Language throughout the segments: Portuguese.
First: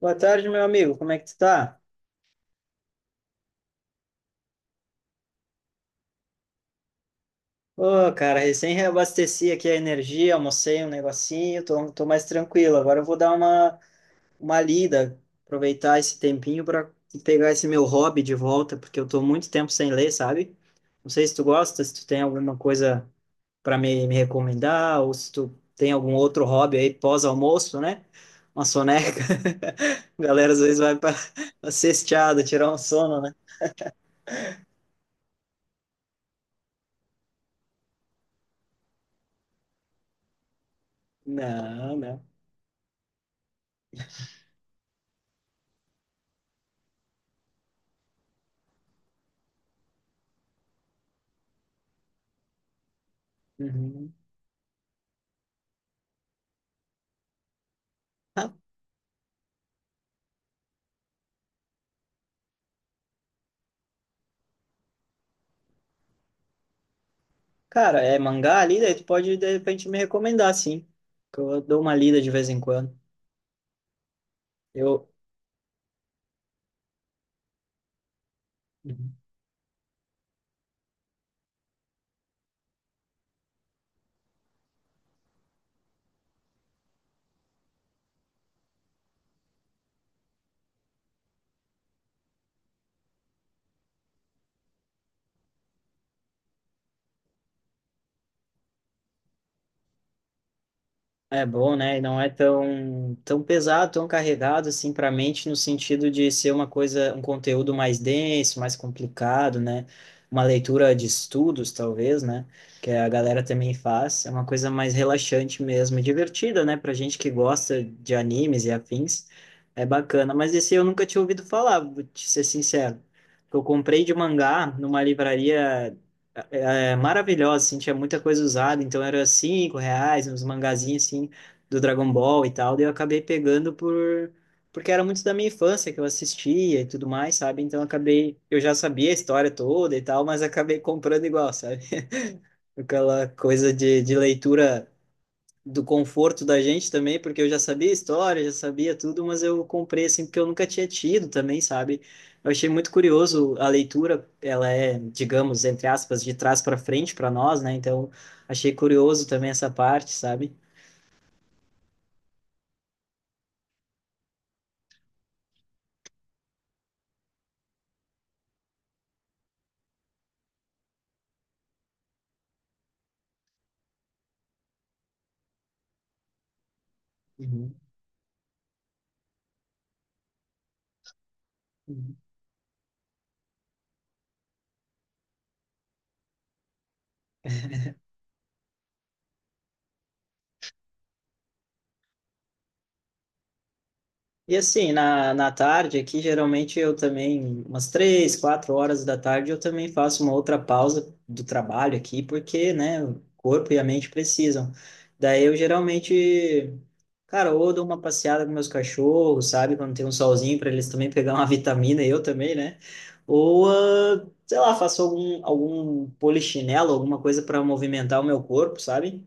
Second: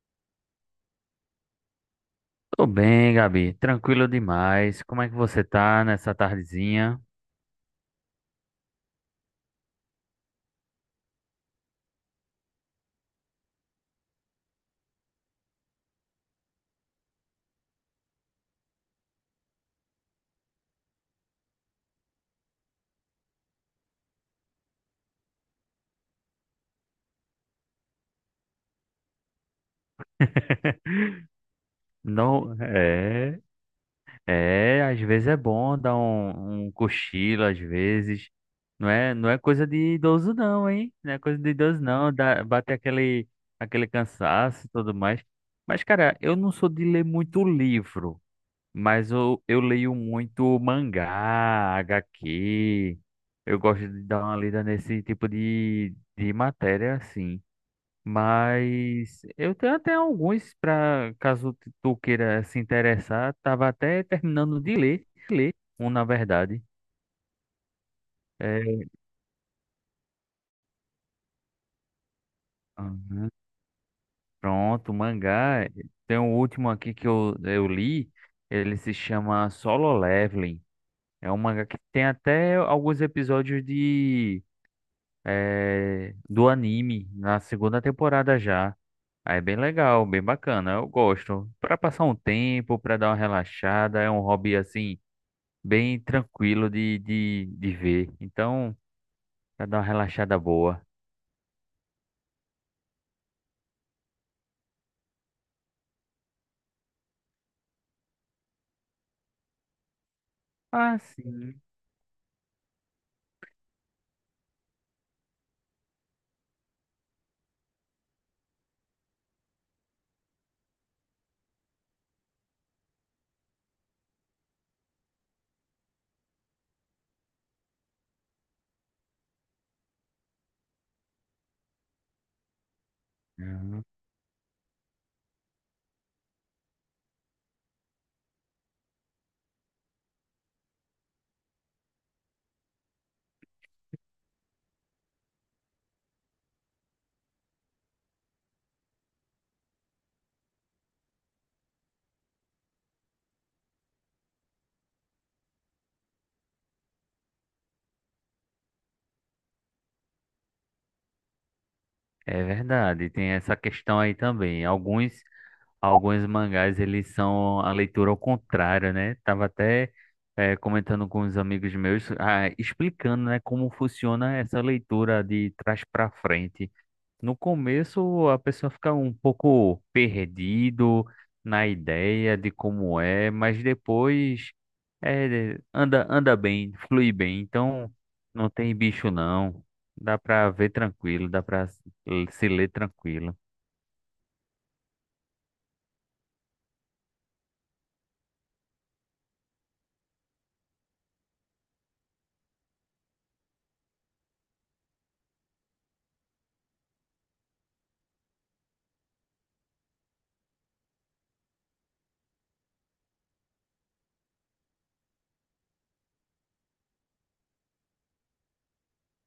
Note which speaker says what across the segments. Speaker 1: Boa tarde, meu amigo. Como é que tu tá?
Speaker 2: Tô bem, Gabi. Tranquilo demais. Como é que você tá nessa tardezinha?
Speaker 1: Ô, cara, recém reabasteci aqui a energia, almocei um negocinho, tô mais tranquilo. Agora eu vou dar uma lida, aproveitar esse tempinho para pegar esse meu hobby de volta, porque eu tô muito tempo sem ler, sabe? Não sei se tu gosta, se tu tem alguma coisa para me recomendar, ou se tu tem algum outro hobby aí pós-almoço, né? Uma soneca. A galera às vezes vai para pra cesteada,
Speaker 2: Não,
Speaker 1: tirar um sono, né?
Speaker 2: é, é, às vezes é bom dar um cochilo, às vezes. Não é coisa de idoso não, hein? Não é coisa de idoso
Speaker 1: Não,
Speaker 2: não,
Speaker 1: não.
Speaker 2: dá, aquele cansaço e tudo mais. Mas, cara, eu não sou de ler muito livro, mas eu leio muito mangá, HQ. Eu gosto de
Speaker 1: Uhum.
Speaker 2: dar uma lida nesse de matéria, assim.
Speaker 1: Ah,
Speaker 2: Mas eu tenho até alguns para caso tu queira se interessar. Tava até terminando de ler, um na verdade.
Speaker 1: cara, é mangá ali,
Speaker 2: É,
Speaker 1: daí tu pode de repente me recomendar, sim. Que eu dou uma lida de vez em quando.
Speaker 2: aham, pronto,
Speaker 1: Eu.
Speaker 2: mangá. Tem um último aqui que eu li. Ele se chama Solo Leveling. É um mangá que tem até alguns episódios de do anime na segunda temporada já. Aí é bem legal, bem bacana. Eu gosto. Para passar um tempo, para dar uma relaxada, é um hobby assim bem tranquilo de, de ver. Então, pra dar uma relaxada boa.
Speaker 1: É bom, né? E não é tão pesado, tão carregado assim para a mente no sentido de ser uma coisa, um conteúdo mais denso, mais complicado, né? Uma leitura
Speaker 2: Ah,
Speaker 1: de
Speaker 2: sim.
Speaker 1: estudos, talvez, né? Que a galera também faz. É uma coisa mais relaxante mesmo, e divertida, né? Pra gente que gosta de animes e afins, é bacana. Mas esse eu nunca tinha ouvido falar, vou te ser sincero. Eu comprei de mangá numa livraria é maravilhosa, assim, tinha muita coisa usada, então era cinco reais, uns mangazinhos, assim, do Dragon Ball e tal, daí eu acabei pegando
Speaker 2: Uhum.
Speaker 1: por, porque era muito da minha infância, que eu assistia e tudo mais, sabe? Então eu acabei, eu já sabia a história toda e tal, mas acabei comprando igual, sabe? Aquela coisa de leitura do conforto da gente também, porque eu já sabia a história, já sabia tudo, mas eu comprei assim porque eu nunca tinha tido também, sabe? Eu achei muito curioso a leitura, ela é, digamos, entre aspas, de trás para frente para nós, né? Então, achei curioso também essa parte, sabe?
Speaker 2: É verdade, tem essa questão aí também. Alguns mangás, eles são a leitura ao contrário, né? Tava até comentando com os amigos meus, ah, explicando, né, como funciona essa leitura de trás para frente. No
Speaker 1: Uhum.
Speaker 2: começo, a pessoa fica um pouco perdido na ideia de como é, mas depois é, anda bem, flui bem. Então, não tem bicho não. Dá pra ver tranquilo, dá pra se ler tranquilo.
Speaker 1: E assim, na tarde aqui, geralmente eu também, umas três, quatro horas da tarde, eu também faço uma outra pausa do trabalho aqui, porque, né, o corpo e a mente precisam. Daí eu geralmente, cara, ou dou uma passeada com meus cachorros, sabe, quando tem um solzinho para eles também pegar uma vitamina, eu também, né? Ou, ah, sei lá, faço algum polichinelo, alguma coisa para movimentar o meu corpo, sabe?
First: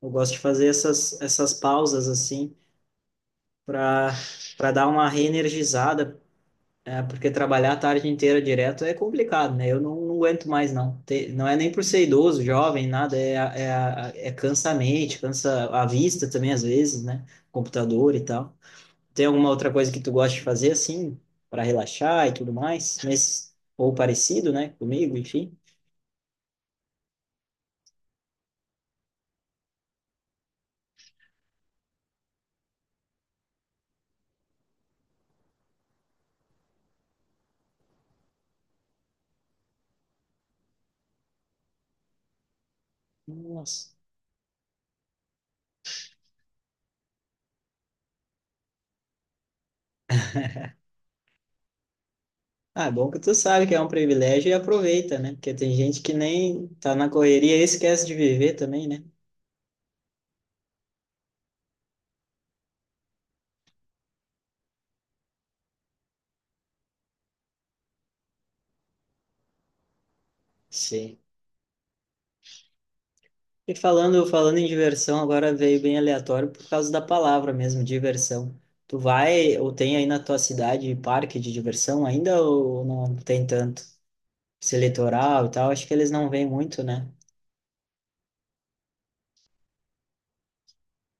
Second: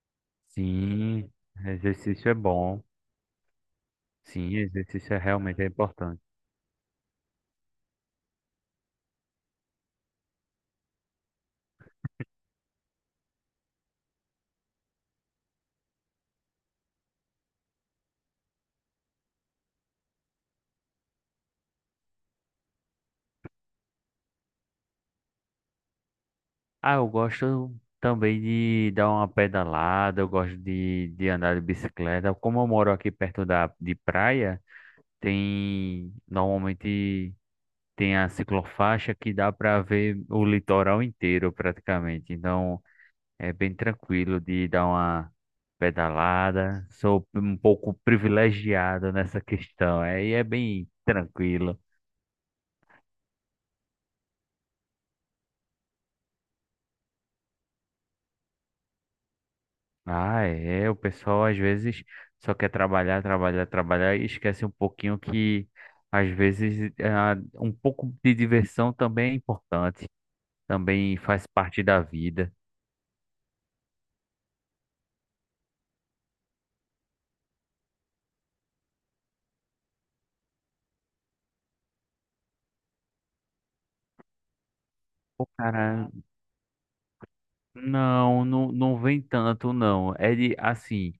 Speaker 1: Eu gosto de fazer essas,
Speaker 2: Sim,
Speaker 1: essas pausas
Speaker 2: exercício é
Speaker 1: assim
Speaker 2: bom.
Speaker 1: para
Speaker 2: Sim,
Speaker 1: para dar uma
Speaker 2: exercício é realmente é
Speaker 1: reenergizada,
Speaker 2: importante.
Speaker 1: é, porque trabalhar a tarde inteira direto é complicado, né? Eu não aguento mais, não. Não é nem por ser idoso, jovem, nada, é, é cansa a mente, cansa a vista também, às vezes, né? Computador e tal. Tem alguma outra coisa que tu gosta de fazer, assim, para relaxar e tudo mais? Nesse, ou parecido, né? Comigo, enfim.
Speaker 2: Ah, eu gosto também de dar uma pedalada, eu gosto de andar de bicicleta. Como eu moro de praia. Tem, normalmente tem a ciclofaixa que dá para ver o litoral inteiro praticamente. Então é bem
Speaker 1: Nossa.
Speaker 2: tranquilo de dar uma pedalada. Sou um pouco privilegiado nessa questão. Aí é bem tranquilo.
Speaker 1: Ah, é bom que tu sabe que é um privilégio e aproveita, né? Porque tem gente que nem tá na correria e esquece de viver também, né?
Speaker 2: Ah, é, o pessoal às vezes só quer trabalhar e esquece um pouquinho que às vezes ah, um pouco de diversão também é importante, também
Speaker 1: Sim.
Speaker 2: faz parte da vida.
Speaker 1: E falando em diversão, agora veio bem aleatório por causa da palavra mesmo, diversão. Tu vai ou tem aí na tua cidade parque de diversão ainda ou não tem tanto? Esse litoral e tal, acho que eles
Speaker 2: Cara,
Speaker 1: não vêm muito, né?
Speaker 2: não, não vem tanto, não. É de, assim,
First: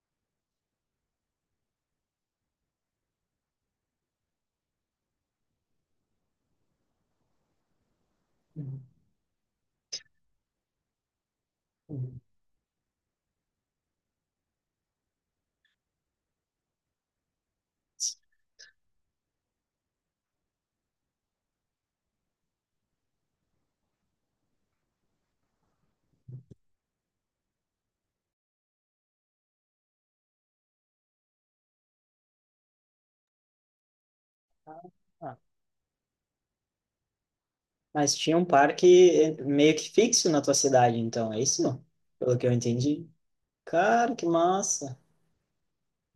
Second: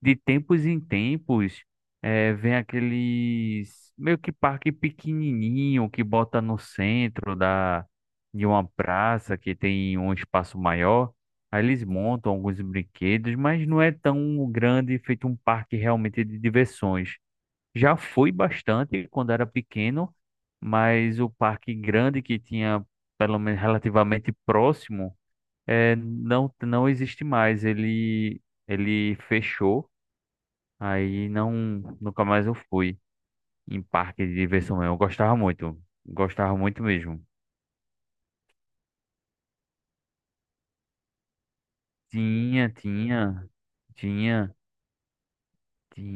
Speaker 2: de tempos em tempos, é, vem aqueles meio que parque pequenininho que bota no centro da, de uma praça que tem um espaço maior. Aí eles
Speaker 1: Uhum.
Speaker 2: montam alguns brinquedos, mas não é tão grande, feito um parque realmente de diversões. Já fui bastante quando era pequeno, mas o parque grande que tinha, pelo menos relativamente próximo. É, não existe mais. Ele fechou, aí não, nunca mais eu fui em parque de diversão. Eu
Speaker 1: Ah,
Speaker 2: gostava muito mesmo.
Speaker 1: mas tinha um parque meio que fixo na tua cidade, então, é isso? Pelo que eu
Speaker 2: Tinha,
Speaker 1: entendi.
Speaker 2: tinha,
Speaker 1: Cara, que
Speaker 2: tinha,
Speaker 1: massa.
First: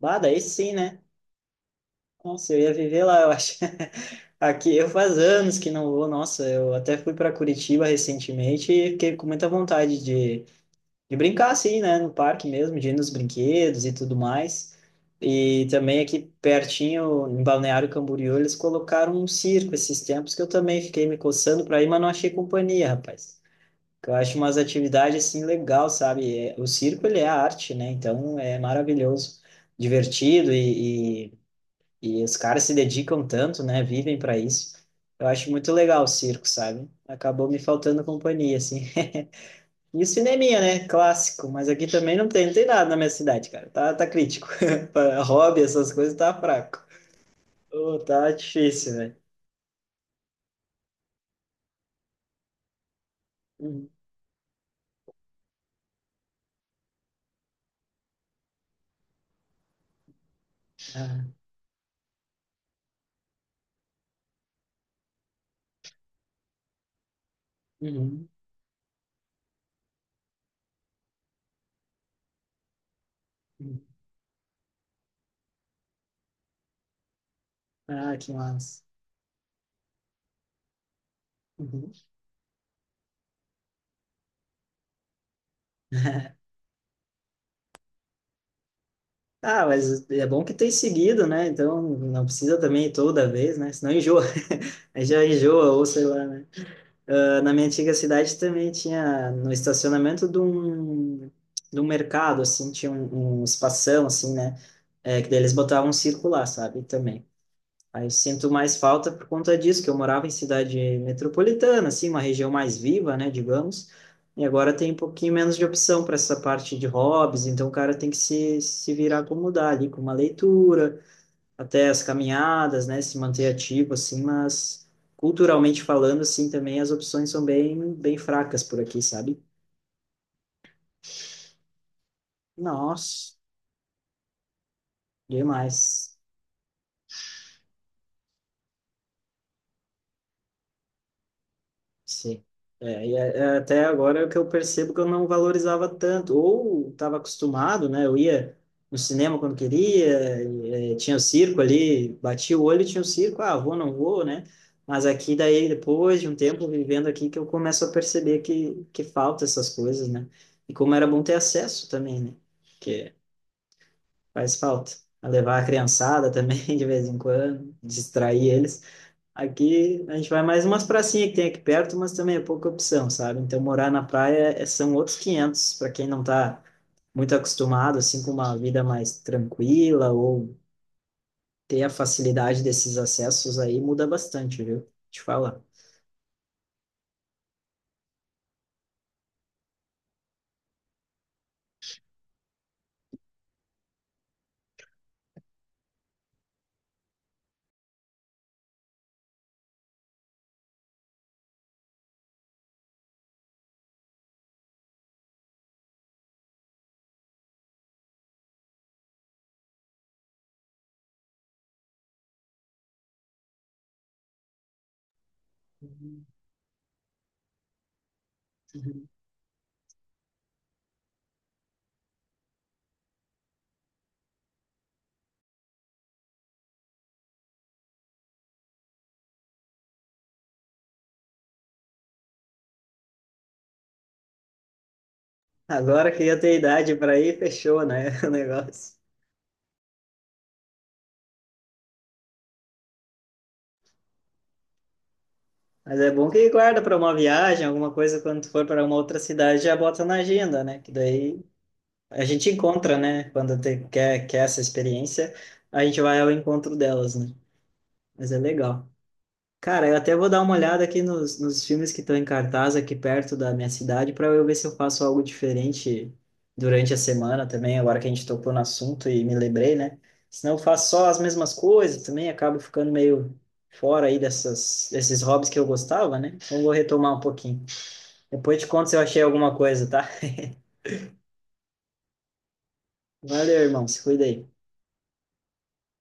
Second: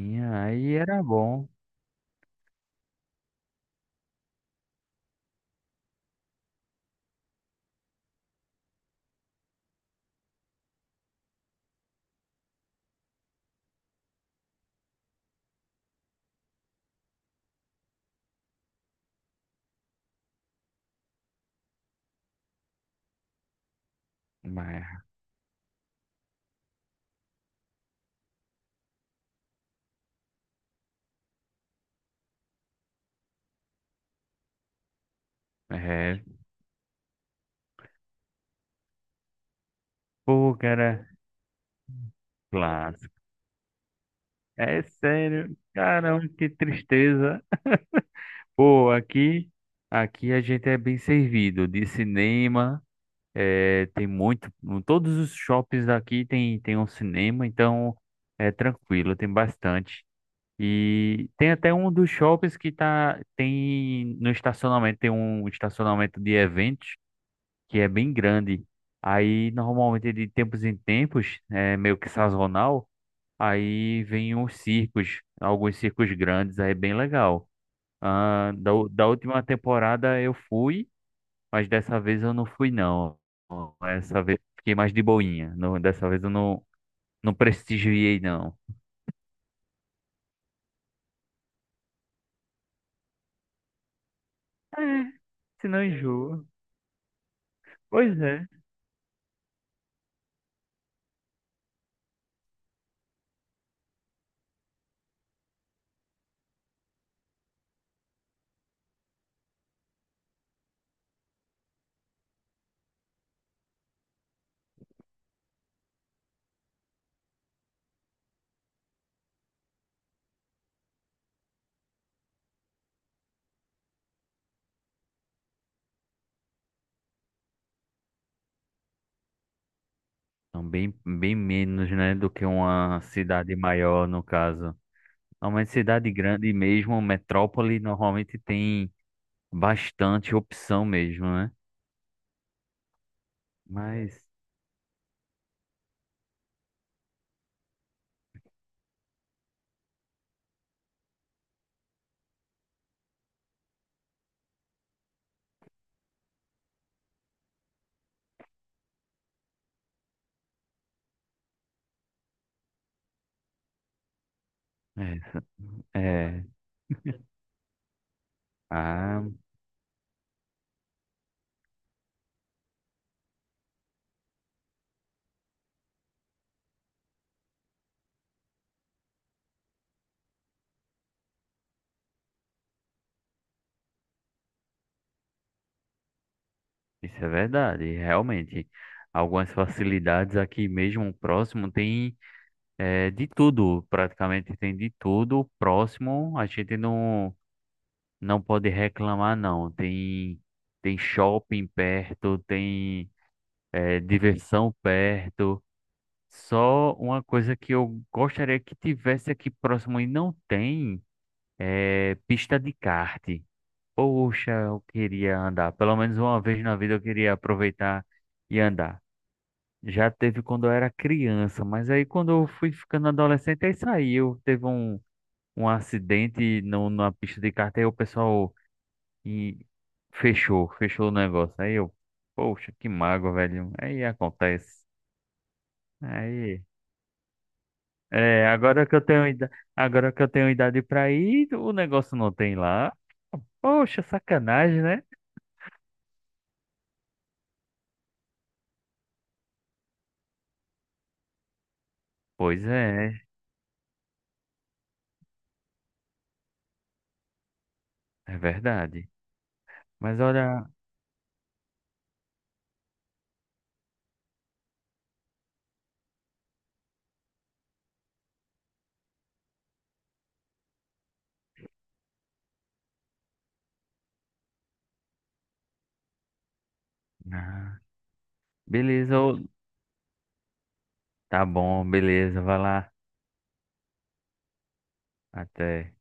Speaker 1: Bah, daí sim,
Speaker 2: aí
Speaker 1: né?
Speaker 2: era bom.
Speaker 1: Nossa, eu ia viver lá, eu acho. Aqui eu faz anos que não vou, nossa, eu até fui para Curitiba recentemente e fiquei com muita vontade de brincar assim, né, no parque mesmo, de ir nos brinquedos e tudo mais. E também aqui pertinho, em Balneário Camboriú, eles colocaram um circo esses tempos que eu também fiquei me coçando para ir, mas não achei companhia, rapaz. Que eu acho umas
Speaker 2: Mas,
Speaker 1: atividades assim legal, sabe? É, o circo ele é arte, né? Então é maravilhoso, divertido e, e os caras se dedicam tanto, né? Vivem para isso. Eu acho muito legal o
Speaker 2: é,
Speaker 1: circo, sabe? Acabou me faltando companhia, assim. E o
Speaker 2: pô,
Speaker 1: cineminha, né?
Speaker 2: cara,
Speaker 1: Clássico. Mas aqui também não tem nada na minha
Speaker 2: clássico.
Speaker 1: cidade, cara. Tá crítico.
Speaker 2: É
Speaker 1: Pra
Speaker 2: sério,
Speaker 1: hobby, essas coisas,
Speaker 2: caramba,
Speaker 1: tá
Speaker 2: que
Speaker 1: fraco.
Speaker 2: tristeza.
Speaker 1: Ô, tá
Speaker 2: Pô,
Speaker 1: difícil, velho.
Speaker 2: aqui, aqui a gente é bem servido de cinema. É,
Speaker 1: Uhum.
Speaker 2: tem muito, em todos os shoppings aqui tem um cinema, então é tranquilo, tem bastante. E
Speaker 1: Ah,
Speaker 2: tem até um dos shoppings tem no estacionamento, tem um estacionamento de eventos que é bem
Speaker 1: uhum.
Speaker 2: grande. Aí normalmente de tempos em tempos, é meio que sazonal,
Speaker 1: Uhum.
Speaker 2: aí vem uns circos, alguns circos grandes, aí é bem legal.
Speaker 1: Ah, que
Speaker 2: Ah,
Speaker 1: massa.
Speaker 2: da última temporada eu fui. Mas
Speaker 1: Uhum.
Speaker 2: dessa vez eu não fui, não. Essa vez fiquei mais de boinha. Não, dessa vez eu não, não prestigiei, não.
Speaker 1: Ah, mas é bom que tem seguido, né? Então não precisa também ir toda vez, né? Senão enjoa.
Speaker 2: É,
Speaker 1: Aí já
Speaker 2: se
Speaker 1: enjoa,
Speaker 2: não
Speaker 1: ou sei lá,
Speaker 2: enjoa.
Speaker 1: né? Ah, na minha antiga
Speaker 2: Pois
Speaker 1: cidade
Speaker 2: é.
Speaker 1: também tinha no estacionamento de um mercado, assim, tinha um, um espação, assim, né? É, que daí eles botavam um circular, sabe? Também. Aí eu sinto mais falta por conta disso, que eu morava em cidade metropolitana, assim, uma região mais viva, né, digamos. E agora tem um pouquinho menos de opção para essa parte de hobbies, então o cara tem que se virar como dá ali, com uma leitura até as caminhadas, né, se manter ativo assim, mas culturalmente falando assim também as opções são bem fracas por aqui, sabe?
Speaker 2: Então, bem, bem menos, né, do que uma
Speaker 1: Nossa,
Speaker 2: cidade maior, no caso. Normalmente, cidade
Speaker 1: demais.
Speaker 2: grande mesmo, metrópole, normalmente tem bastante opção mesmo, né?
Speaker 1: Sim. É, é até agora é
Speaker 2: Mas,
Speaker 1: o que eu percebo que eu não valorizava tanto, ou estava acostumado, né? Eu ia no cinema quando queria, e, é, tinha o circo ali, batia o olho e tinha o circo, ah, vou, não vou, né? Mas aqui daí, depois de um tempo vivendo aqui, que eu começo a perceber que falta essas coisas, né? E como era bom ter acesso também, né? Que faz falta. A
Speaker 2: é,
Speaker 1: levar a criançada
Speaker 2: é.
Speaker 1: também, de vez em quando, distrair eles.
Speaker 2: Ah,
Speaker 1: Aqui a gente vai mais umas pracinhas que tem aqui perto, mas também é pouca opção, sabe? Então morar na praia são outros 500 para quem não tá muito acostumado assim com uma vida mais tranquila ou ter a facilidade desses acessos aí muda bastante, viu? Te falar.
Speaker 2: isso é verdade, realmente. Algumas facilidades aqui mesmo próximo tem, é, de tudo, praticamente tem de tudo. Próximo, a gente não, não pode reclamar, não. Tem shopping perto, tem, é, diversão perto. Só uma coisa que eu gostaria que tivesse aqui próximo e não tem é pista de kart. Poxa, eu queria andar. Pelo menos
Speaker 1: Uhum.
Speaker 2: uma vez na vida eu queria aproveitar e andar. Já teve quando eu era criança, mas aí quando eu fui ficando adolescente, aí saiu. Teve um acidente no, numa pista de kart, aí o pessoal e fechou o negócio. Aí eu, poxa, que mágoa, velho. Aí acontece.
Speaker 1: Agora que eu tenho
Speaker 2: Aí,
Speaker 1: idade para ir, fechou, né, o
Speaker 2: é,
Speaker 1: negócio.
Speaker 2: agora que eu tenho idade pra ir, o negócio não tem lá. Poxa, sacanagem, né?
Speaker 1: Mas é bom que guarda para uma viagem, alguma coisa quando tu for para uma outra cidade, já bota na agenda, né? Que daí a gente
Speaker 2: Pois
Speaker 1: encontra,
Speaker 2: é,
Speaker 1: né? Quando quer essa experiência, a gente vai ao encontro delas, né? Mas
Speaker 2: é
Speaker 1: é legal.
Speaker 2: verdade.
Speaker 1: Cara, eu até
Speaker 2: Mas
Speaker 1: vou dar uma
Speaker 2: olha,
Speaker 1: olhada aqui nos filmes que estão em cartaz aqui perto da minha cidade para eu ver se eu faço algo diferente durante a semana também, agora que a gente tocou no assunto e me lembrei, né? Senão eu faço só as mesmas coisas também, acabo ficando meio fora aí dessas, desses hobbies que eu gostava, né? Então eu vou retomar um pouquinho.
Speaker 2: ah,
Speaker 1: Depois te conto se eu
Speaker 2: beleza,
Speaker 1: achei
Speaker 2: ô-
Speaker 1: alguma coisa, tá?
Speaker 2: tá bom, beleza, vai lá.
Speaker 1: Valeu, irmão. Se cuida aí.
Speaker 2: Até.